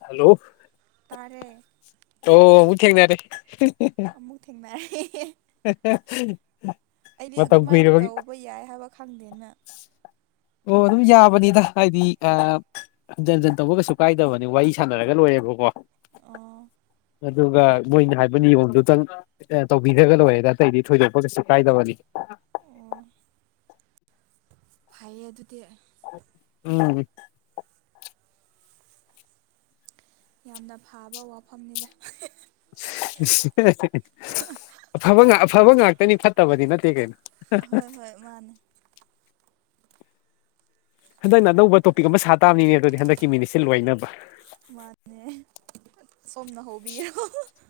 Hello ꯇꯥꯔꯦ ꯑꯣ ꯑꯃꯨꯛ ꯊꯦꯡꯅꯔꯦ ꯑꯃꯨꯛ ꯊꯦꯡꯅꯔꯦ [unintelligible] ꯑꯩꯗꯤ ꯃꯇꯝ ꯑꯗꯨꯃꯥꯏꯅ ꯀꯨꯏꯔꯕꯒꯤ ꯇꯧꯕ ꯌꯥꯏ ꯍꯥꯏꯕ ꯈꯪꯗꯦꯅ ꯑꯣ ꯑꯗꯨꯝ ꯌꯥꯕꯅꯤꯗ ꯍꯥꯏꯗꯤ ꯑ ꯍꯟꯖꯟ ꯍꯟꯖꯟ ꯇꯧꯕ ꯀꯩꯁꯨ ꯀꯥꯏꯗꯕꯅꯤ ꯋꯥꯔꯤ ꯁꯥꯟꯅꯔꯒ ꯂꯣꯏꯔꯦꯕꯀꯣ ꯑꯣ ꯑꯗꯨꯒ ꯃꯣꯏꯅ ꯍꯥꯏꯕ ꯅꯤꯌꯣꯝꯗꯨꯇꯪ ꯇꯧꯕꯤ ꯇꯧꯕꯤꯔꯒꯥ ꯂꯣꯏꯔꯦꯗꯥ ꯑꯇꯩꯗꯤ ꯊꯣꯏꯗꯣꯛꯄ ꯀꯩꯁꯨ ꯀꯥꯏꯗꯕꯅꯤ ꯑꯣ ꯐꯩꯌꯦ ꯑꯗꯨꯗꯤ ꯎꯝ ꯌꯥꯝꯅ ꯐꯥꯕ ꯋꯥꯐꯝꯅꯤꯅ ꯑꯐꯕ ꯑꯐꯕ ꯉꯥꯛꯇꯅꯤ ꯐꯠꯇꯕꯗꯤ ꯅꯠꯇꯦ ꯀꯩꯅꯣ ꯍꯣꯏ ꯍꯣꯏ ꯃꯥꯅꯦ ꯍꯟꯗꯛꯅ ꯑꯅꯧꯕ ꯇꯣꯄꯤꯛ ꯑꯃ ꯁꯥ ꯇꯥꯕ ꯅꯤꯅꯦ ꯑꯗꯨꯗꯤ ꯍꯟꯗꯛꯀꯤ ꯃꯤꯅꯤꯠꯁꯦ ꯂꯣꯏꯅꯕ ꯃꯟꯅꯦ [unintelligible] ꯁꯣꯝꯅ ꯍꯧꯕꯤꯔꯣ [unintelligible]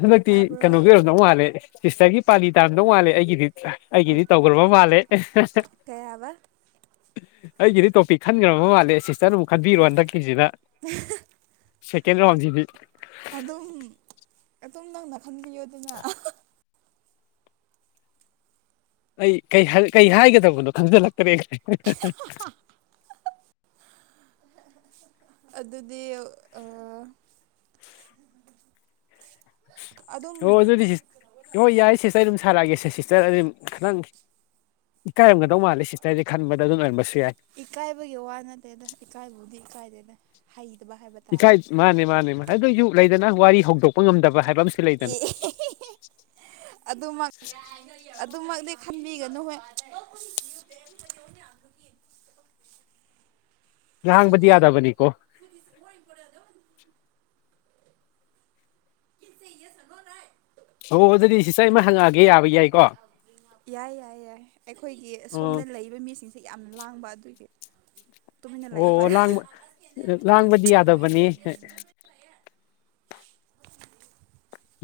ꯍꯟꯗꯛꯇꯤ ꯇꯥꯕ꯭ꯔꯣ ꯀꯩꯅꯣꯒꯤ ꯑꯣꯏꯔꯝꯗꯧ ꯃꯥꯜꯂꯦ ꯁꯤꯁꯇꯔꯒꯤ ꯄꯥꯂꯤ ꯇꯥꯔꯝꯗꯧ ꯃꯥꯜꯂꯦ ꯑꯩꯒꯤꯗꯤ ꯑꯩꯒꯤꯗꯤ ꯇꯧꯈ꯭ꯔꯕ ꯃꯥꯜꯂꯦ ꯑꯦ ꯍꯦꯍꯦ ꯀꯩ ꯍꯥꯏꯕꯥ? ꯑꯩꯒꯤꯗꯤ ꯇꯣꯄꯤꯛ ꯈꯟꯈ꯭ꯔꯕ ꯃꯥꯜꯂꯦ ꯁꯤꯁꯇꯔꯅ ꯑꯃꯨꯛ ꯈꯟꯕꯤꯔꯣ ꯍꯟꯗꯛꯀꯤꯁꯤꯅ [unintelligible] ꯁꯦꯀꯦꯟ ꯔꯥꯎꯁꯤꯗꯤ ꯑꯗꯨꯝ ꯑꯗꯨꯝ ꯅꯪꯅ ꯈꯟꯕꯤꯌꯣꯗꯅ ꯑꯥꯍꯥ ꯑꯩ ꯀꯩꯍꯥꯏ ꯀꯩ ꯍꯥꯏꯒꯗꯕꯅꯣ ꯈꯪꯖꯤꯜꯂꯛꯇ꯭ꯔꯦ [unintelligible] ꯑꯗꯨꯗꯤ ꯑꯧꯑꯥ ꯑꯗꯨꯝ ꯑꯣ ꯑꯗꯨꯗꯤ ꯁꯤꯁ ꯍꯣꯏ ꯌꯥꯏ ꯁꯤꯁꯇꯔ ꯑꯩꯗꯨꯝ ꯁꯥꯔꯛꯑꯒꯦꯁꯦ ꯁꯤꯁꯇꯔ ꯑꯗꯨꯝ ꯈꯥꯇꯪ ꯏꯀꯥꯏꯔꯝꯒꯗꯧ ꯃꯥꯜꯂꯦ ꯁꯤꯁꯇꯔꯁꯦ ꯈꯟꯕꯗ ꯑꯗꯨꯝ ꯑꯣꯏꯔꯝꯕꯁꯨ ꯌꯥꯏ ꯏꯀꯥꯏꯕꯒꯤ ꯋꯥ ꯅꯠꯇꯦꯗ ꯏꯀꯥꯏꯕꯨꯗꯤ ꯏꯀꯥꯏꯗꯦꯗ ꯍꯩꯇꯕ ꯍꯥꯏꯕꯠ ꯏꯀꯥꯏ ꯃꯟꯅꯦ ꯃꯟꯅꯦ ꯃꯥ ꯑꯗꯨꯏꯁꯨ ꯂꯩꯗꯅ ꯋꯥꯔꯤ ꯍꯧꯗꯣꯛꯄ ꯉꯝꯗꯕ ꯍꯥꯏꯕ ꯑꯝꯁꯨ ꯑꯦ ꯑꯦ ꯍꯦ ꯍꯦ ꯍꯦ ꯑꯗꯨꯃꯛ ꯌꯥꯏ ꯅꯣꯏ [unintelligible] ꯑꯗꯨꯃꯛꯗꯤ ꯈꯟꯕꯤꯒꯅꯨ ꯍꯦ ꯑꯁ [unintelligible] ꯂꯥꯡꯕꯗꯤ ꯌꯥꯗꯕꯅꯤꯀꯣ ꯐꯧꯗ is more important day one ꯀꯤꯟ say yes oh no ꯔꯏꯠ ꯍꯣ ꯑꯗꯨꯗꯤ ꯁꯤꯁꯇꯔ ꯑꯩꯃꯥ ꯍꯪꯉꯛꯑꯒꯦ ꯌꯥ [unintelligible] ꯑꯏꯜ ꯕ꯭ꯔꯤꯡ ꯑꯞ ꯌꯥꯏ ꯌꯥꯏ ꯌꯥꯏ ꯑꯩꯈꯣꯏꯒꯤ ꯑꯣ ꯑꯁꯣꯝꯗ ꯂꯩꯕ ꯃꯤꯁꯤꯡ ꯁꯤ ꯌꯥꯝꯅ ꯂꯥꯡꯕ ꯑꯗꯨꯒꯤ ꯇꯨꯃꯤꯟꯅ ꯂꯥꯏꯌꯣ ꯑꯣ ꯍꯣꯏꯌꯣ ꯂꯥꯡꯕ ꯂꯥꯡꯕꯗꯤ ꯌꯥꯗꯕꯅꯤ [unintelligible]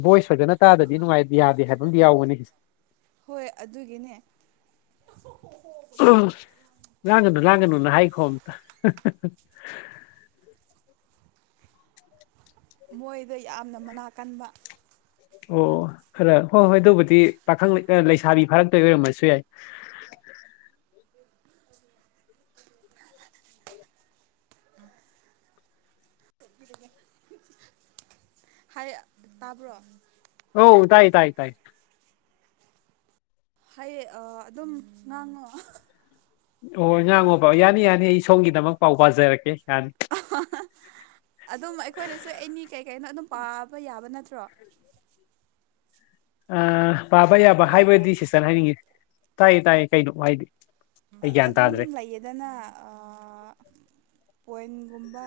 ꯚꯣꯏꯁ ꯐꯖꯅ ꯇꯥꯗꯗꯤ ꯅꯨꯡꯉꯥꯏ ꯌꯥꯗꯦ ꯍꯥꯏꯕ ꯑꯝꯗꯤ ꯌꯥꯎꯕꯅꯤ ꯍꯣꯏ ꯑꯗꯨꯒꯤꯅꯦ [unintelligible] [unintelligible] ꯂꯥꯡꯒꯅꯨ ꯂꯥꯡꯒꯅꯨꯅ ꯍꯥꯏꯈꯣ ꯑꯝꯇ [unintelligible] ꯃꯣꯏꯗꯣ ꯌꯥꯝꯅ ꯃꯅꯥ ꯀꯟꯕ ꯑꯣ ꯈꯔ ꯍꯣꯏ ꯍꯣꯏ ꯑꯗꯨꯕꯨꯗꯤ ꯄꯥꯈꯪ ꯂꯩ ꯑꯥ ꯂꯩꯁꯥꯕꯤ ꯐꯥꯔꯛꯇꯣꯏ ꯑꯣꯏꯔꯝꯃꯁꯨ ꯌꯥꯏ ꯍꯥꯏꯌꯥ ꯇꯕ꯭ꯔꯣ? ꯑꯧ ꯇꯥꯏ ꯇꯥꯏ ꯇꯥꯏ ꯍꯩꯌꯦ ꯑꯥ ꯑꯗꯨꯝ ꯉꯥꯡꯉꯣ [unintelligible] ꯑꯣ ꯉꯥꯡꯉꯣꯕ ꯌꯥꯅꯤ ꯌꯥꯅꯤ ꯑꯩ ꯁꯣꯝꯒꯤꯗꯃꯛ ꯄꯥꯎ ꯄꯖꯥꯔꯛꯀꯦ ꯌꯥꯅꯤ ꯑꯗꯨꯝ ꯑꯩꯈꯣꯏꯅꯁꯨ ꯑꯦꯅꯤ ꯀꯩ ꯀꯩꯅꯣ ꯑꯗꯨꯝ ꯄꯥꯕ ꯌꯥꯕ ꯅꯠꯇ꯭ꯔꯣ? ꯑꯥ ꯄꯥꯕ ꯌꯥꯕ ꯇꯥꯕ꯭ꯔꯥ ꯍꯥꯏꯕꯗꯤ ꯁꯤꯁꯇꯔꯅ ꯍꯥꯏꯅꯤꯡꯉꯤ ꯇꯥꯏꯌꯦ ꯇꯥꯏꯌꯦ ꯀꯩꯅꯣ ꯍꯥꯏꯗꯤ ꯑꯥ ꯑꯩ ꯑꯥ ꯒ꯭ꯌꯥꯟ ꯑꯗꯨꯝ ꯇꯥꯗ꯭ꯔꯦ ꯂꯩꯌꯦꯗꯅ ꯑꯥ ꯄꯣꯏꯝ ꯒꯨꯝꯕ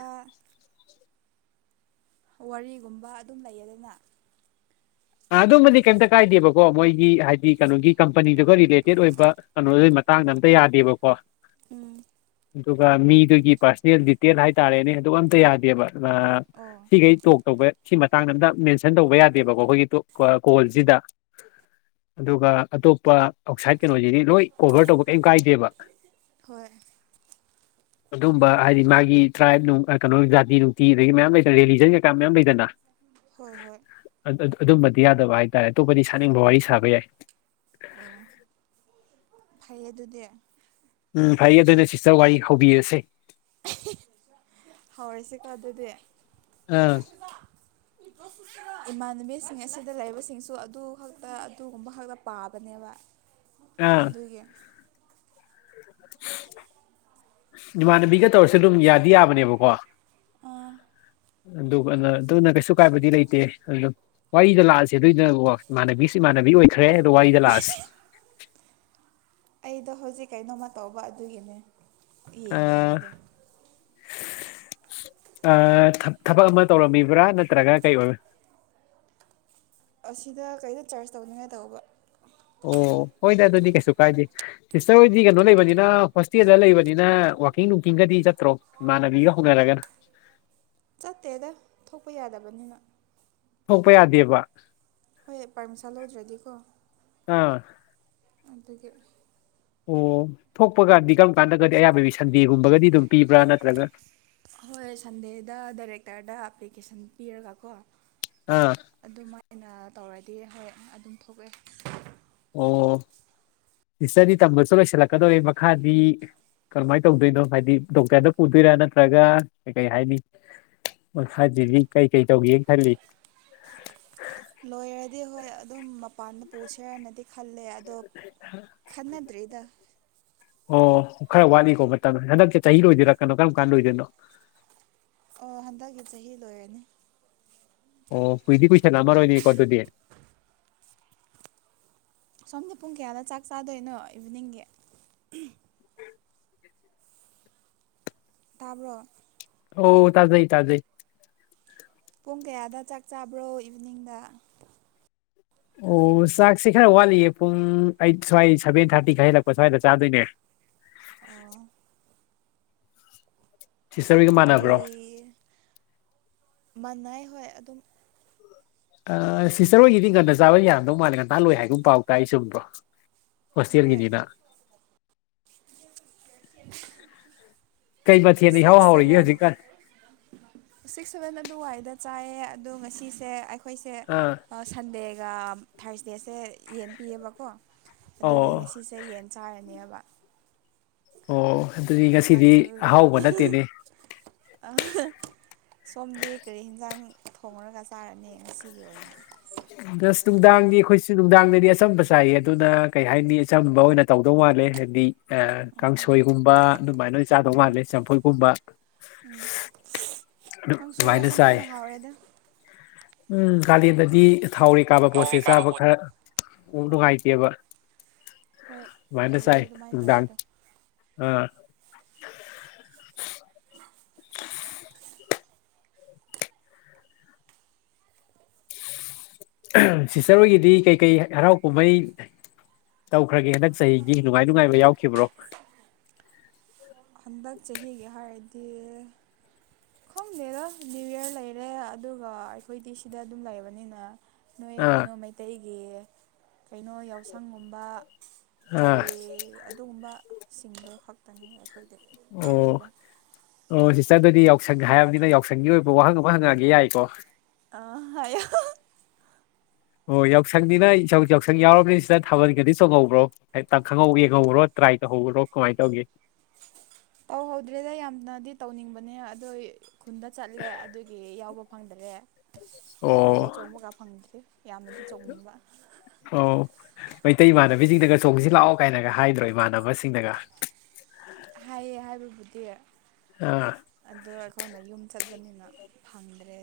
ꯋꯥꯔꯤꯒꯨꯝꯕ ꯑꯗꯨꯝ ꯂꯩꯌꯦꯗꯅ ꯑꯥ ꯑꯗꯨꯝꯃꯗꯤ ꯀꯦꯝꯇ ꯀꯥꯏꯗꯦꯕꯀꯣ ꯃꯣꯏꯒꯤ ꯍꯥꯏꯗꯤ ꯀꯩꯅꯣꯒꯤ ꯀꯝꯄꯅꯤꯗꯨꯒ ꯔꯤꯂꯦꯇꯦꯠ ꯑꯣꯏꯕ ꯀꯩꯅꯣꯗꯨꯏ ꯃꯇꯥꯡꯗ ꯑꯝꯇ ꯌꯥꯗꯦꯕꯀꯣ ꯎꯝ ꯑꯗꯨꯒ ꯃꯤꯗꯨꯒꯤ ꯄꯥꯔꯁ꯭ꯅꯦꯜ ꯗꯤꯇꯦꯜ ꯍꯥꯏꯇꯥꯔꯦꯅꯦ ꯑꯗꯨ ꯑꯝꯇ ꯌꯥꯗꯦꯕ ꯑꯥ ꯑꯣ ꯁꯤꯈꯩ ꯇꯣꯛ ꯇꯧꯕ ꯁꯤ ꯃꯇꯥꯡꯗ ꯑꯝꯇ ꯃꯦꯟꯁꯟ ꯇꯧꯕ ꯌꯥꯗꯦꯕꯀꯣ ꯑꯩꯈꯣꯏꯒꯤ ꯇꯣꯛ ꯑꯥ ꯀꯣꯜꯁꯤꯗ ꯑꯗꯨꯒ ꯑꯇꯣꯞꯄ ꯑꯥꯎꯠꯁꯥꯏꯠ ꯀꯩꯅꯣꯁꯤꯗꯤ ꯂꯣꯏ ꯀꯣꯚꯔ ꯇꯧꯕ ꯀꯩꯏꯝ ꯀꯥꯏꯗꯦꯕ ꯍꯣꯏ ꯑꯗꯨꯝꯕ ꯍꯥꯏꯗꯤ ꯃꯥꯒꯤ ꯇ꯭ꯔꯥꯏꯕ ꯅꯨꯡ ꯀꯩꯅꯣ ꯖꯥꯇꯤ ꯅꯨꯡꯇꯤ ꯑꯗꯒꯤ ꯃꯌꯥꯝ ꯂꯩꯗꯅ ꯔꯤꯂꯤꯖꯟ ꯀꯩꯀꯥ ꯃꯌꯥꯝ ꯂꯩꯗꯅ ꯍꯣꯏ ꯍꯣꯏ ꯑꯗꯨꯝꯕꯗꯤ ꯌꯥꯗꯕ ꯍꯥꯏꯇꯥꯔꯦ ꯑꯇꯣꯞꯄꯗꯤ ꯁꯥꯅꯤꯡꯕ ꯋꯥꯔꯤ ꯁꯥꯕ ꯌꯥꯏ ꯑꯣ ꯐꯩꯌꯦ ꯑꯗꯨꯗꯤ ꯎꯝ ꯐꯩꯌꯦ ꯑꯗꯨꯅ ꯁꯤꯁꯇꯔ ꯋꯥꯔꯤ ꯍꯧꯕꯤꯔꯁꯦ ꯍꯧꯔꯁꯦꯀꯣ ꯑꯗꯨꯗꯤ ꯑꯥ ꯏꯃꯥꯟꯅꯕꯤꯁꯤꯡ ꯑꯁꯤꯗ ꯂꯩꯕꯁꯤꯡꯁꯨ ꯑꯗꯨ ꯈꯛꯇ ꯑꯗꯨꯒꯨꯝꯕ ꯈꯛꯇ ꯄꯥꯕꯅꯦꯕ ꯑꯥ ꯑꯗꯨꯒꯤ [inaudible] ꯏꯃꯥꯟꯅꯕꯤꯒ ꯇꯧꯔꯁꯨꯦ ꯑꯗꯨꯝ ꯌꯥꯗꯤ ꯌꯥꯕꯅꯦꯕꯀꯣ [inaudible] ꯑꯗꯨꯒ ꯑꯗꯨꯅ ꯀꯩꯁꯨ ꯀꯥꯏꯕꯗꯤ ꯂꯩꯇꯦ ꯑꯗꯨ ꯋꯥꯔꯤꯗ ꯂꯥꯛꯑꯁꯤ ꯑꯗꯨꯏꯗꯨꯅ ꯏꯃꯥꯟꯅꯕꯤꯁꯨ ꯏꯃꯥꯟꯅꯕꯤ ꯑꯣꯏꯈ꯭ꯔꯦ ꯑꯗꯣ ꯋꯥꯔꯤꯗ ꯂꯥꯛꯑꯁꯤ ꯑꯩꯗꯣ ꯍꯧꯖꯤꯛ ꯀꯩꯅꯣꯝꯃ ꯇꯧꯕ ꯑꯗꯨꯒꯤꯅꯦ ꯌꯦꯡꯅꯤꯡꯉꯥꯏꯗꯣ ꯊꯕꯛ ꯑꯃ ꯇꯧꯔꯝꯃꯤꯕ꯭ꯔꯥ ꯅꯠꯇ꯭ꯔꯒꯅ ꯀꯩ ꯑꯣꯏ ꯑꯁꯤꯗ ꯀꯩꯗ ꯆꯥꯔꯖ ꯇꯧꯅꯤꯡꯉꯥꯏ ꯇꯧꯕ ꯑꯣ ꯍꯣꯏꯗ ꯑꯗꯨꯗꯤ ꯀꯩꯁꯨ ꯀꯥꯏꯗꯦ ꯁꯤꯁꯇꯔ ꯍꯣꯏꯗꯤ ꯀꯩꯅꯣ ꯂꯩꯕꯅꯤꯅ ꯍꯣꯁꯇꯦꯜꯗ ꯂꯩꯕꯅꯤꯅ ꯋꯥꯛꯀꯤꯡ ꯅꯨꯡꯀꯤꯡꯒꯗꯤ ꯆꯠꯇ꯭ꯔꯣ ꯏꯃꯥꯟꯅꯕꯤꯒ ꯍꯅꯔꯒꯅ ꯆꯠꯇꯦꯗ ꯊꯣꯛꯄ ꯌꯥꯗꯕꯅꯤꯅ ꯊꯣꯛꯄ ꯌꯥꯗꯦꯕ ꯍꯣꯏ ꯄꯥꯔꯃꯤꯁꯟ ꯂꯧꯗ꯭ꯔꯗꯤꯀꯣ ꯑꯥ ꯑꯗꯨꯒꯤ ꯑꯣ ꯊꯣꯛꯄ ꯀꯥꯟꯗꯤ ꯀꯔꯝ ꯀꯥꯟꯗꯒꯗꯤ ꯑꯌꯥꯝꯕꯒꯤ ꯁꯟꯗꯦꯒꯨꯝꯕꯒꯗꯤ ꯑꯗꯨꯝ ꯄꯤꯕ꯭ꯔꯥ ꯅꯠꯇ꯭ꯔꯒ ꯍꯣꯏ ꯁꯟꯗꯦꯗ ꯗꯥꯏꯔꯦꯛꯇꯔꯗ ꯑꯦꯄ꯭ꯂꯤꯀꯦꯁꯟ ꯄꯤꯔꯒꯀꯣ ꯑꯥ ꯑꯗꯨꯃꯥꯏꯅ ꯇꯧꯔꯗꯤ ꯍꯣꯏ ꯑꯗꯨꯝ ꯊꯣꯛꯑꯦ ꯑꯣ ꯁꯤꯁꯇꯔꯗꯤ ꯇꯝꯕꯁꯨ ꯂꯣꯏꯁꯤꯜꯂꯛꯀꯗꯧꯔꯦ ꯃꯈꯥꯗꯤ ꯀꯔꯝꯃꯥꯏꯅ ꯇꯧꯗꯣꯏꯅꯣ ꯍꯥꯏꯗꯤ ꯗꯣꯛꯇꯔꯗ ꯄꯨꯗꯣꯏꯔꯥ ꯅꯠꯇ꯭ꯔꯒ ꯀꯩ ꯀꯩ ꯍꯥꯏꯅꯤ ꯃꯈꯥ ꯗꯤꯒ꯭ꯔꯤ ꯀꯩꯀꯩ ꯇꯧꯒꯦꯅ ꯈꯜꯂꯤ ꯂꯣꯏꯔꯗꯤ ꯍꯣꯏ ꯑꯗꯨꯝ ꯃꯄꯥꯟꯗ ꯄꯨꯁꯦꯅꯗꯤ ꯈꯜꯂꯦ ꯑꯗꯣ ꯈꯟꯅꯗ꯭ꯔꯔꯤꯗ ꯑꯣ ꯈꯔ ꯋꯥꯠꯂꯤꯀꯣ ꯃꯇꯝ ꯍꯟꯗꯛꯁꯤ ꯆꯍꯤ ꯂꯣꯏꯗꫭꯏꯔ ꯀꯅꯣ ꯀꯔꯝ ꯀꯥꯟ ꯂꫭꯏꯗꯣꯏꯅꯣ ꯑꯣ ꯍꯟꯗꯛꯀꯤ ꯆꯍꯤ ꯂꯣꯏꯔꯅꯤ ꯑꯣ ꯀꯨꯏꯗꯤ ꯀꯨꯏꯁꯟ ꯂꯛꯑꯝꯃꯔꫭꯏꯅꯦꯀꫭ ꯑꯗꯨꯗꯤ ꯁꯣꯝꯗꯤ ꯄꯨꯡ ꯀꯌꯥꯗ ꯆꯥꯛ ꯆꯥꯗꯣꯏꯅꯣ ꯏꯚꯤꯅꯤꯡꯒꯤ ꯇꯥꯕ꯭ꯔꯣ ꯑꯣ ꯇꯥꯖꯩ ꯇꯥꯖꯩ ꯄꯨꯡ ꯀꯌꯥꯗ ꯆꯥꯛ ꯆꯥꯕ꯭ꯔꯣ ꯏꯚꯤꯅꯤꯡꯗ ꯑꯣ ꯆꯥꯛꯁꯤ ꯈꯔ ꯋꯥꯠꯂꯤꯌꯦ ꯄꯨꯡ ꯑꯩꯠ ꯁ꯭ꯋꯥꯏ ꯁꯚꯦꯟ ꯊꯥꯔꯇꯤ ꯈ ꯍꯜꯂꯛꯄ ꯁ꯭ꯋꯥꯏꯗ ꯆꯥꯗꯣꯏꯅꯦ ꯑꯣ ꯁꯤꯁꯇꯔꯒ ꯃꯥ ꯀꯔꯤ ꯃꯅꯥꯏ ꯍꯣꯏ ꯑꯗꯨꯝ ꯑꯥ ꯁꯤꯁꯇꯔ ꯍꯣꯏꯒꯤꯗꯤ ꯉꯟꯅ ꯆꯥꯕ ꯌꯥꯔꯝꯗꯧ ꯃꯥꯜꯂꯦ ꯉꯟꯇ ꯂꯣꯏ ꯍꯥꯏꯒꯨꯝ ꯄꯥꯎ ꯇꯥꯏ ꯆꯨꯝꯕ꯭ꯔꯣ ꯍꯣꯏ ꯍꯣꯁꯇꯦꯜꯒꯤꯅꯤꯅ ꯀꯩ ꯃꯊꯦꯜꯅ ꯏꯍꯥꯎ ꯁꯤꯛꯁ ꯍꯥꯎꯔꯤꯒꯦ ꯁꯚꯦꯟ ꯍꯧꯖꯤꯛꯀꯥꯟ ꯁꯤꯛꯁ ꯁꯚꯦꯟ ꯑꯗꯨꯋꯥꯏꯗ ꯆꯥꯏꯌꯦ ꯑꯗꯣ ꯉꯁꯤꯁꯦ ꯑꯩꯈꯣꯏꯁꯦ ꯑꯥ ꯁꯟꯗꯦꯒ ꯐꯥꯔꯁ ꯗꯦꯁꯦ ꯌꯦꯟ ꯄꯤꯌꯦꯕꯀꯣ ꯑꯣ ꯑꯗꯨꯒꯤ ꯉꯁꯤ ꯆꯌꯦꯟ ꯆꯥꯔꯅꯦꯕ ꯑꯣ ꯑꯗꯨꯗꯤ ꯉꯁꯤꯗꯤ ꯑꯍꯥꯎꯕ ꯅꯠꯇꯦꯅꯦ ꯑꯥ ꯁꯣꯝꯗꯤ ꯀꯔꯤ ꯌꯦꯟꯖꯥꯡ ꯊꯣꯡꯉꯨꯔꯒ ꯆꯥꯔꯅꯤ ꯉꯁꯤꯒꯤ ꯑꯣꯏꯅ ꯑꯁ ꯅꯨꯡꯗꯥꯡꯗꯤ ꯑꯩꯈꯣꯏꯁꯨ ꯅꯨꯡꯗꯥꯡꯗꯗꯤ ꯑꯆꯝꯕ ꯆꯥꯏꯌꯦ ꯑꯗꯨꯅ ꯀꯩ ꯍꯥꯏꯅꯤ ꯑꯆꯝꯕ ꯑꯣꯏꯅ ꯇꯧꯗꯧ ꯃꯥꯜꯂꯦ ꯍꯥꯏꯕꯗꯤ ꯑꯥ ꯀꯥꯡꯁꯣꯏꯒꯨꯝꯕ ꯑꯗꯨꯃꯥꯏꯅ ꯆꯥꯗꯧ ꯃꯥꯜꯂꯦ ꯆꯝꯐꯨꯠ ꯀꯨꯝꯕ ꯎꯝ ꯀꯥꯡꯁꯣꯏꯒ ꯑꯗꯨꯃꯥꯏꯅ ꯆꯝꯐꯨꯠ ꯆꯥꯏ ꯀꯥꯅ ꯍꯥꯎꯔꯦꯗ ꯎꯝ ꯀꯥꯂꯦꯟꯗꯗꯤ ꯊꯥꯎꯔꯦꯛ ꯀꯥꯕ ꯊꯥꯎ ꯄꯣꯠꯁꯦ ꯀꯥꯕ ꯆꯥꯕ ꯄꯣꯠ ꯈꯔ ꯎꯝ ꯑꯥ ꯅꯨꯡꯉꯥꯏꯇꯦꯕ ꯍꯣꯏ ꯑꯗꯨꯃꯥꯏꯅ ꯐꯩꯔꯦ ꯆꯥꯏ ꯑꯗꯨꯃꯥꯏꯅ ꯅꯨꯡꯗꯥꯡ ꯇꯧꯕꯗꯣ ꯑꯥ [inaudible] ꯑꯍꯥ ꯁꯤꯁꯇꯔ ꯍꯣꯏꯒꯤꯗꯤ ꯀꯩꯀꯩ ꯍꯔꯥꯎ ꯀꯨꯝꯍꯩ ꯇꯧꯈ꯭ꯔꯒꯦ ꯍꯟꯗꯛ ꯆꯍꯤꯒꯤ ꯅꯨꯡꯉꯥꯏ ꯅꯨꯡꯉꯥꯏꯕ ꯌꯥꯎꯈꯤꯕ꯭ꯔꯣ ꯍꯟꯗꯛ ꯆꯍꯤꯒꯤ ꯍꯥꯏꯔꯗꯤ ꯈꯪꯗꯦꯗ ꯅꯤꯌꯨ ꯏꯌꯔ ꯂꯩꯔꯦ ꯑꯗꯨꯒ ꯑꯩꯈꯣꯏꯗꯤ ꯁꯤꯗ ꯑꯗꯨꯝ ꯂꯩꯕꯅꯤꯅ ꯅꯣꯏ ꯑꯥ ꯀꯩꯅꯣ ꯃꯩꯇꯩꯒꯤ ꯀꯩꯅꯣ ꯌꯥꯎꯁꯪꯒꯨꯝꯕ ꯑꯥ ꯆꯩ ꯑꯗꯨꯒꯨꯝꯕ ꯁꯤꯡꯗꯣ ꯈꯛꯇꯅꯤ ꯑꯩꯈꯣꯏꯗꯗꯤ ꯑꯣ ꯌꯥꯎꯗꯦꯗ ꯑꯣ ꯁꯤꯁꯇꯔ ꯑꯗꯨꯗꯤ ꯌꯥꯎꯁꯪ ꯍꯥꯏꯔꯕꯅꯤꯅ ꯌꯥꯎꯁꯪꯒꯤ ꯑꯣꯏꯕ ꯋꯥꯍꯪ ꯑꯃ ꯍꯪꯉꯛꯑꯒꯦ ꯌꯥꯏꯀꯣ ꯑꯥ ꯍꯥꯏꯌꯣ ꯑꯣ ꯌꯥꯎꯁꯪꯅꯤꯅ ꯌꯥꯎꯁꯪ ꯌꯥꯎꯔꯕꯅꯤ ꯁꯤꯗ ꯊꯥꯕꯜꯒꯗꯤ ꯆꯣꯡꯍꯧꯕ꯭ꯔꯣ ꯍꯦꯛꯇ ꯈꯪꯍꯧ ꯌꯦꯡ ꯈꯪꯍꯧꯕꯔꯣ ꯇ꯭ꯔꯥꯏ ꯇꯧꯍꯧꯕꯔꯣ ꯀꯃꯥꯏꯅ ꯇꯧꯒꯦ ꯇꯧꯍꯧꯗ꯭ꯔꯦꯗ ꯌꯥꯝꯅꯗꯤ ꯇꯧꯅꯤꯡꯕꯅꯦ ꯑꯗꯨ ꯈꯨꯟꯗ ꯆꯠꯂꯦ ꯑꯗꯨꯒꯤ ꯌꯥꯎꯕ ꯐꯪꯗꯔꯦ ꯑꯣ ꯊꯥꯕꯜ ꯆꯣꯡꯕꯒ ꯐꯪꯗ꯭ꯔꯤ ꯌꯥꯝꯅꯗꯤ ꯆꯣꯡꯅꯤꯡꯕ ꯑꯣ ꯃꯩꯇꯩ ꯏꯃꯥꯟꯅꯕꯤꯁꯤꯡꯅꯒ ꯆꯣꯡꯁꯤ ꯂꯥꯛꯑꯣ ꯀꯥꯏꯅꯒ ꯍꯥꯏꯗ꯭ꯔꯣ ꯏꯃꯥꯟꯅꯕꯁꯤꯡꯅꯒ ꯍꯥꯏꯌꯦ ꯍꯥꯏꯕꯕꯨꯗꯤ ꯑꯥ ꯑꯗꯣ ꯑꯩꯈꯣꯏꯅ ꯌꯨꯝ ꯆꯠꯄꯅꯤꯅ ꯐꯪꯗ꯭ꯔꯦ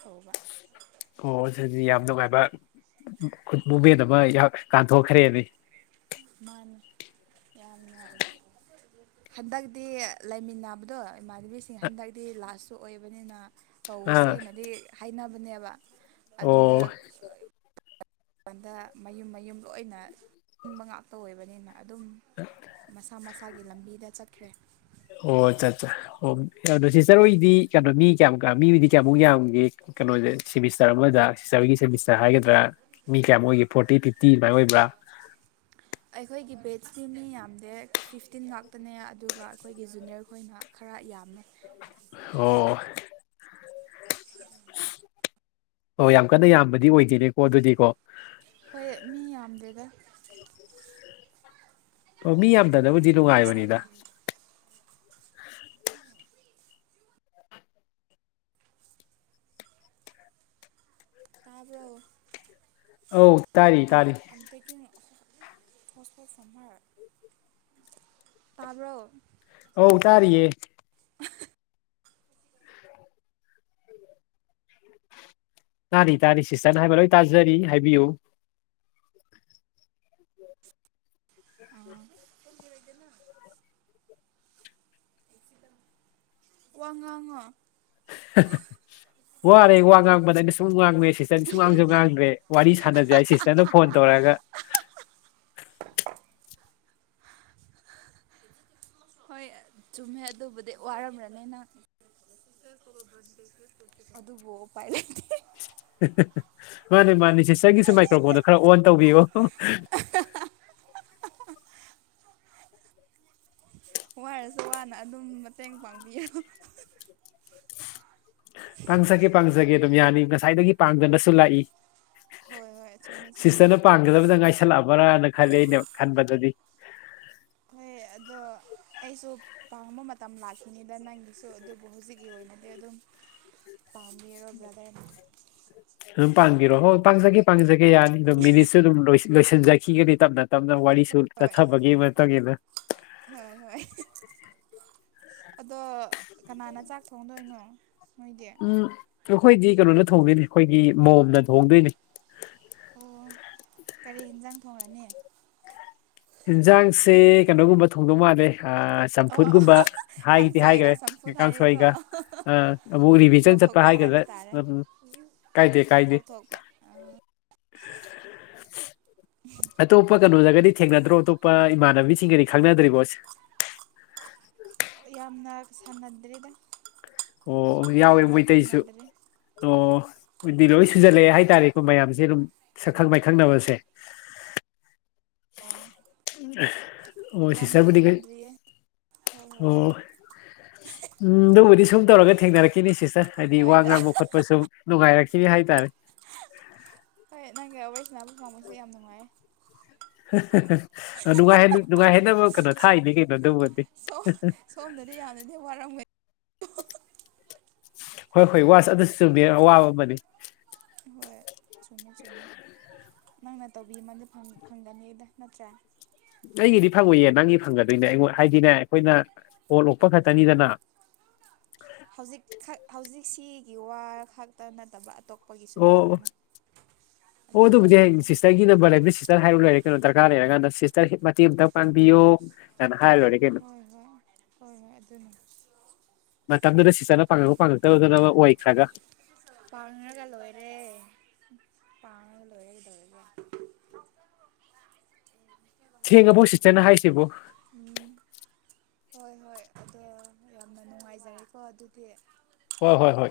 ꯀꯧꯕ ꯑꯣ ꯑꯗꯨꯗꯤ ꯌꯥꯝ ꯅꯨꯡꯉꯥꯏꯕ ꯃꯣꯃꯦꯟ ꯑꯃ ꯌꯥ ꯀꯥꯟꯊꯣꯛꯈ꯭ꯔꯦꯅꯦ ꯃꯥꯅꯤ ꯌꯥꯝꯅ ꯍꯟꯗꯛꯇꯤ ꯂꯩꯃꯤꯟꯅꯕꯗꯣ ꯏꯃꯥꯟꯅꯕꯤꯁꯤꯡ ꯍꯟꯗꯛꯇꯤ ꯂꯥꯁꯁꯨ ꯑꯣꯏꯕꯅꯤꯅ ꯑꯥ ꯇꯧꯁꯦꯅꯗꯤ ꯍꯥꯏꯅꯕꯅꯦꯕ ꯑꯗꯨꯗ ꯑꯣ ꯀꯟꯗ ꯃꯌꯨꯝ ꯃꯌꯨꯝ ꯂꯣꯏꯅ ꯀꯨꯝꯕ ꯉꯥꯛꯇ ꯑꯣꯏꯕꯅꯤꯅ ꯑꯗꯨꯝ [unintelligible] ꯃꯁꯥ ꯃꯁꯥꯒꯤ ꯂꯝꯕꯤꯗ ꯆꯠꯈ꯭ꯔꯦ ꯑꯣ ꯑꯠꯆꯥ ꯑꯠꯆꯥ ꯑꯣ ꯑꯗꯣ ꯁꯤꯁꯇꯔ ꯍꯣꯏꯗꯤ ꯀꯩꯅꯣ ꯃꯤ ꯀꯌꯥꯃꯨꯛꯀ ꯃꯤꯕꯨꯗꯤ ꯀꯌꯥꯃꯨꯛ ꯌꯥꯝꯒꯦ ꯀꯩꯅꯣꯁꯦ ꯁꯦꯃꯤꯁꯇꯔ ꯑꯃꯗ ꯁꯤꯁꯇꯔ ꯍꯣꯏꯒꯤ ꯁꯦꯃꯤꯁꯇꯔ ꯍꯥꯏꯒꯗ꯭ꯔꯥ ꯃꯤ ꯀꯌꯥꯝꯃꯨꯛ ꯑꯣꯏꯒꯦ ꯐꯣꯔꯇꯤ ꯐꯤꯐꯇꯤ ꯑꯗꯨꯃꯥꯏꯅ ꯑꯣꯏꯕ꯭ꯔꯥ ꯑꯩꯈꯣꯏꯒꯤ ꯕꯦꯠꯁꯇꯤ ꯃꯤ ꯌꯥꯝꯗꯦ ꯐꯤꯐꯇꯤꯟ ꯉꯥꯛꯇꯅꯦ ꯑꯗꯨꯒ ꯑꯩꯈꯣꯏꯒꯤ ꯖꯨꯅꯤꯌꯔ ꯈꯣꯏꯅ ꯈꯔ ꯌꯥꯝꯃꯦ ꯑꯣ ꯑꯣ ꯑꯣ ꯌꯥꯝ ꯀꯟꯅ ꯌꯥꯝꯕꯗꯤ ꯑꯣꯏꯗꯦꯅꯦꯀꯣ ꯑꯗꯨꯗꯤꯀꯣ ꯍꯣꯏ ꯃꯤ ꯌꯥꯝꯗꯦꯗ ꯑꯣ ꯃꯤ ꯌꯥꯝꯗꯅꯕꯨꯗꯤ ꯋꯦꯔ ꯏꯁ ꯅꯨꯡꯉꯥꯏꯕꯅꯤꯗ ꯑꯥꯔꯤꯌꯥ ꯇꯥꯕꯔꯣ ꯑꯧ ꯇꯥꯔꯤ ꯇꯥꯔꯤ [unintelligible] ꯍꯣꯁꯄꯣꯁ ꯁꯃꯔ ꯇꯥꯕꯔꯣ ꯑꯧ ꯇꯥꯔꯤꯌꯦ ꯇꯥꯔꯤ ꯇꯥꯔꯤ ꯁꯤꯁꯇꯔꯅ ꯍꯥꯏꯕ ꯂꯣꯏ ꯇꯥꯖꯔꯤ ꯍꯥꯏꯕꯤꯌꯨ ꯋꯥ ꯉꯥꯡꯉꯣ ꯋꯥꯔꯦ ꯋꯥ ꯉꯥꯡꯕꯗ ꯑꯩꯅ ꯁꯨꯝ ꯉꯥꯡꯕꯁꯦ ꯁꯤꯁꯇꯔ ꯁꯨꯡ ꯉꯥꯡꯁꯨ ꯉꯥꯡꯗ꯭ꯔꯦ ꯋꯥꯔꯤ ꯁꯥꯟꯅꯖꯦ ꯑꯩ ꯁꯤꯁꯇꯔꯅ ꯐꯣꯟ ꯇꯧꯔꯑꯒ ꯍꯣꯏ ꯆꯨꯝꯃꯦ ꯑꯗꯨꯕꯨꯗꯤ ꯋꯥꯔꯝꯔꯅꯤ ꯅꯪ [unintelligible] ꯑꯗꯨꯕꯨ ꯎꯄꯥꯏ ꯂꯩꯇꯦ ꯃꯥꯅꯤ ꯃꯥꯅꯤ ꯁꯤꯁꯇꯔꯒꯤꯁꯨ ꯃꯥꯏꯀ꯭ꯔꯣꯐꯣꯟꯗꯣ ꯈꯔ ꯑꯣꯟ ꯇꯧꯕꯤꯌꯣ ꯋꯥꯔꯁꯨ ꯋꯥꯅ ꯑꯗꯨꯝ ꯃꯇꯦꯡ ꯄꯥꯡꯕꯤꯌꯔꯣ ꯄꯥꯡꯖꯒꯦ ꯄꯥꯡꯖꯒꯦ ꯑꯗꯨꯝ ꯌꯥꯅꯤ ꯉꯁꯥꯏꯗꯒꯤ ꯄꯥꯡꯗꯅꯁꯨ ꯂꯥꯛꯏ ꯍꯣꯏ ꯍꯣꯏ ꯆꯨꯝꯃꯦ ꯆꯨꯝꯃꯦ ꯁꯤꯁꯇꯔꯅ ꯄꯥꯝꯒꯗꯕꯗ ꯉꯥꯏꯁꯜꯂꯛꯑꯕ꯭ꯔꯥꯅ ꯈꯜꯂꯦ ꯑꯅ ꯈꯟꯕꯗꯗꯤ ꯍꯣꯏ ꯑꯗꯣ ꯑꯩꯁꯨ ꯄꯥꯡꯕ ꯃꯇꯝ ꯂꯥꯛꯈꯤꯅꯤꯗ ꯅꯪꯒꯤꯁꯨ ꯑꯗꯨꯕꯨ ꯍꯧꯖꯤꯛꯀꯤ ꯑꯣꯏꯅꯗꯤ ꯑꯗꯨꯝ ꯄꯥꯝꯃꯤꯔꯣ ꯕ꯭ꯔꯥꯗꯔꯅ ꯑꯗꯨꯝ ꯄꯥꯡꯕꯤꯔꯣ ꯍꯣꯏ ꯄꯥꯡꯖꯒꯦ ꯄꯥꯡꯖꯒꯦ ꯌꯥꯅꯤ ꯑꯗꯨꯝ ꯃꯤꯅꯤꯠꯁꯨ ꯑꯗꯨꯝ ꯂꯣꯏ ꯂꯣꯏꯁꯤꯟꯖꯈꯤꯒꯗꯤ ꯇꯞꯅ ꯇꯞꯅ ꯋꯥꯔꯤꯁꯨ ꯍꯣꯏ ꯆꯊꯥꯕꯒꯤꯕ ꯃꯇꯨꯡ ꯏꯟꯅ ꯍꯣꯏ ꯍꯣꯏ ꯑꯗꯣ ꯀꯅꯥꯅ ꯆꯥꯛ ꯊꯣꯡꯗꯣꯏꯅꯣ ꯅꯣꯏꯗꯤ ꯎꯝ ꯑꯩꯈꯣꯏꯗꯤ ꯀꯩꯅꯣꯅ ꯊꯣꯡꯗꯣꯏꯅꯤ ꯑꯩꯈꯣꯏꯒꯤ ꯃꯣꯝꯅ ꯊꯣꯡꯗꯣꯏꯅꯤ ꯑꯣ ꯀꯔꯤ ꯌꯦꯟꯖꯥꯡ ꯊꯣꯡꯉꯅꯤ ꯌꯦꯟꯁꯥꯡꯁꯦ ꯀꯩꯅꯣꯒꯨꯝꯕ ꯊꯣꯡꯗꯧ ꯃꯥꯥꯟꯂꯦ ꯑꯣ ꯆꯝꯐꯨꯠꯒꯨꯝꯕ ꯍꯥꯏꯗꯤ ꯀꯥꯡꯁꯣꯏꯒ ꯍꯥꯏꯒꯥꯔꯦ ꯆꯝꯐꯨꯠ ꯍꯥꯏꯌꯦꯀꯣ ꯀꯥꯡꯁꯣꯏꯒꯑꯥ ꯑꯃꯨꯛ ꯔꯤꯚꯤꯖꯟ ꯆꯠꯄ ꯀꯧꯊꯣꯛꯄ ꯍꯥꯏꯕ ꯍꯥꯏꯒꯗ꯭ꯔꯥ ꯇꯥꯔꯦ ꯎꯝ ꯀꯥꯏꯗꯦ ꯀꯥꯏꯗꯦ ꯀꯧꯊꯣꯛꯄ [inaudible] ꯑꯇꯣꯞꯄ ꯀꯩꯅꯣꯗꯒꯗꯤ ꯊꯦꯡꯅꯗ꯭ꯔꯣ ꯑꯇꯣꯞꯄ ꯏꯃꯥꯟꯅꯕꯤꯁꯤꯡꯒꯗꯤ ꯈꯪꯅꯗ꯭ꯔꯤꯕꯣ ꯌꯥꯝꯅ ꯁꯥꯟꯅꯗ꯭ꯔꯤꯗ ꯑꯣ ꯌꯥꯎꯑꯦ ꯌꯥꯝꯅ ꯃꯣꯏꯇꯩꯁꯨ ꯊꯦꯡꯅꯗ꯭ꯔꯤ ꯑꯣ ꯑꯩꯗꯤ ꯂꯣꯏ ꯁꯨꯖꯜꯂꯛꯑꯦ ꯍꯥꯏꯇꯥꯔꯦꯀꯣ ꯃꯌꯥꯝꯁꯦ ꯑꯗꯨꯝ ꯁꯛꯈꯪ ꯃꯥꯏꯈꯪꯅꯕꯁꯦ ꯑꯣ ꯑꯣ ꯌꯥꯝꯅ ꯁꯤꯁꯇꯔꯕꯨꯗꯤ ꯀꯩꯝ ꯊꯦꯡꯅꯗ꯭ꯔꯤꯌꯦ ꯍꯣꯏ ꯍꯣꯏ ꯑꯣ ꯍꯥꯏꯌꯣ ꯎꯝ ꯑꯗꯨꯕꯨꯗꯤ ꯁꯨꯝ ꯇꯧꯔꯒ ꯊꯦꯡꯅꯔꯛꯈꯤꯅꯤ ꯁꯤꯁꯇꯔ ꯍꯥꯏꯗꯤ ꯋꯥ ꯍꯣꯏꯗ ꯉꯥꯡꯕ ꯈꯣꯠ ꯄꯥ ꯁꯨꯝ ꯅꯨꯡꯉꯥꯏꯔꯛꯈꯤ ꯍꯥꯏꯇꯥꯔꯦ ꯍꯣꯏ ꯅꯪꯒꯤ ꯋꯔꯤ ꯁꯅꯥꯕ ꯐꯪꯕꯁꯦ ꯌꯥꯝ ꯅꯨꯡꯉꯥꯏꯌꯦ [unintelligible] ꯑꯥ ꯅꯨꯡꯉꯏꯍꯟ ꯅꯨꯡꯉ ꯅꯨꯡꯉꯥꯏꯍꯟꯅꯕ ꯀꯩꯅꯣ ꯊꯥꯛꯏꯅꯤ ꯀꯩꯅꯣ ꯗꯨꯕꯨꯗꯤ ꯁꯣꯝ ꯁꯣꯝꯗꯗꯤ ꯌꯥꯝꯅꯗꯤ ꯋꯥꯔꯝꯒꯩ ꯍꯣꯏ ꯍꯣꯏ ꯋꯥꯁ ꯑꯗꯨꯁꯨ ꯆꯨꯝꯃꯤ ꯑꯋꯥꯕ ꯑꯃꯅꯤ ꯍꯣꯏ ꯆꯨꯝꯃꯦ ꯆꯨꯝꯃꯦ ꯅꯪꯅ ꯇꯧꯕꯤꯃꯟꯗ ꯐꯪ ꯐꯪꯗꯝꯅꯤꯗ ꯅꯠꯇ꯭ꯔꯥ ꯑꯩꯒꯤꯗꯤ ꯐꯪꯉꯣꯏꯌꯦ ꯅꯪꯒꯤ ꯐꯪꯒꯗꯣꯏꯅꯦ ꯑꯩꯉꯣꯟ ꯍꯥꯏꯗꯤꯅꯦ ꯑꯩꯈꯣꯏꯅ ꯀꯣꯜ ꯑꯣꯛꯄ ꯈꯛꯇꯅꯤꯗꯅ ꯍꯧꯖꯤꯛꯈꯛ ꯍꯧꯖꯤꯛꯁꯤꯒꯤ ꯋꯥ ꯈꯛꯇ ꯅꯠꯇꯕ ꯑꯇꯣꯞ ꯈꯣꯏꯒꯤꯁꯨ ꯑꯣ ꯂꯩꯌꯦꯗꯅ ꯑꯗꯨ ꯍꯥꯏꯕꯅꯤꯗ ꯑꯩꯒꯤ ꯅꯝꯕꯔ ꯂꯩꯔꯕꯅꯤꯅ ꯁꯤꯁꯇꯔ ꯍꯥꯏꯔꯨ ꯂꯣꯏꯔꯦ ꯀꯩꯅꯣ ꯗꯔꯀꯥꯔ ꯂꯩꯔ ꯀꯥꯟꯗ ꯁꯤꯁꯇꯔ ꯍꯦꯛ ꯃꯇꯦꯡ ꯑꯃꯇ ꯄꯥꯟꯕꯤꯌꯣ ꯀꯅ ꯍꯥꯏꯔ ꯂꯣꯏꯔꯦ ꯀꯩꯅꯣ ꯍꯣꯏ ꯍꯣꯏ ꯍꯣꯏ ꯍꯣꯏ ꯑꯗꯨꯅꯦ ꯃꯇꯝꯗꯨꯗ ꯁꯤꯁꯇꯔꯅ ꯄꯥꯡꯉꯛꯄ ꯄꯥꯡꯉꯛꯇꯕꯗꯨꯅ ꯑꯃ ꯑꯣꯏꯈ꯭ꯔꯒ ꯄꯥꯡꯉꯒ ꯂꯣꯏꯔꯦ ꯄꯥꯡꯉꯒ ꯂꯣꯏꯔꯦ ꯀꯩꯗꯧꯔꯒꯦ ꯁꯦꯡꯉꯕꯣ ꯁꯤꯁꯇꯔꯅ ꯍꯥꯏꯁꯤꯕꯨ ꯎꯝ ꯍꯣꯏ ꯍꯣꯏ ꯑꯗꯣ ꯌꯥꯝꯅ ꯅꯨꯡꯉꯥꯏꯖꯔꯦꯀꯣ ꯑꯗꯨꯗꯤ ꯍꯣꯏ ꯍꯣꯏ ꯍꯣꯏ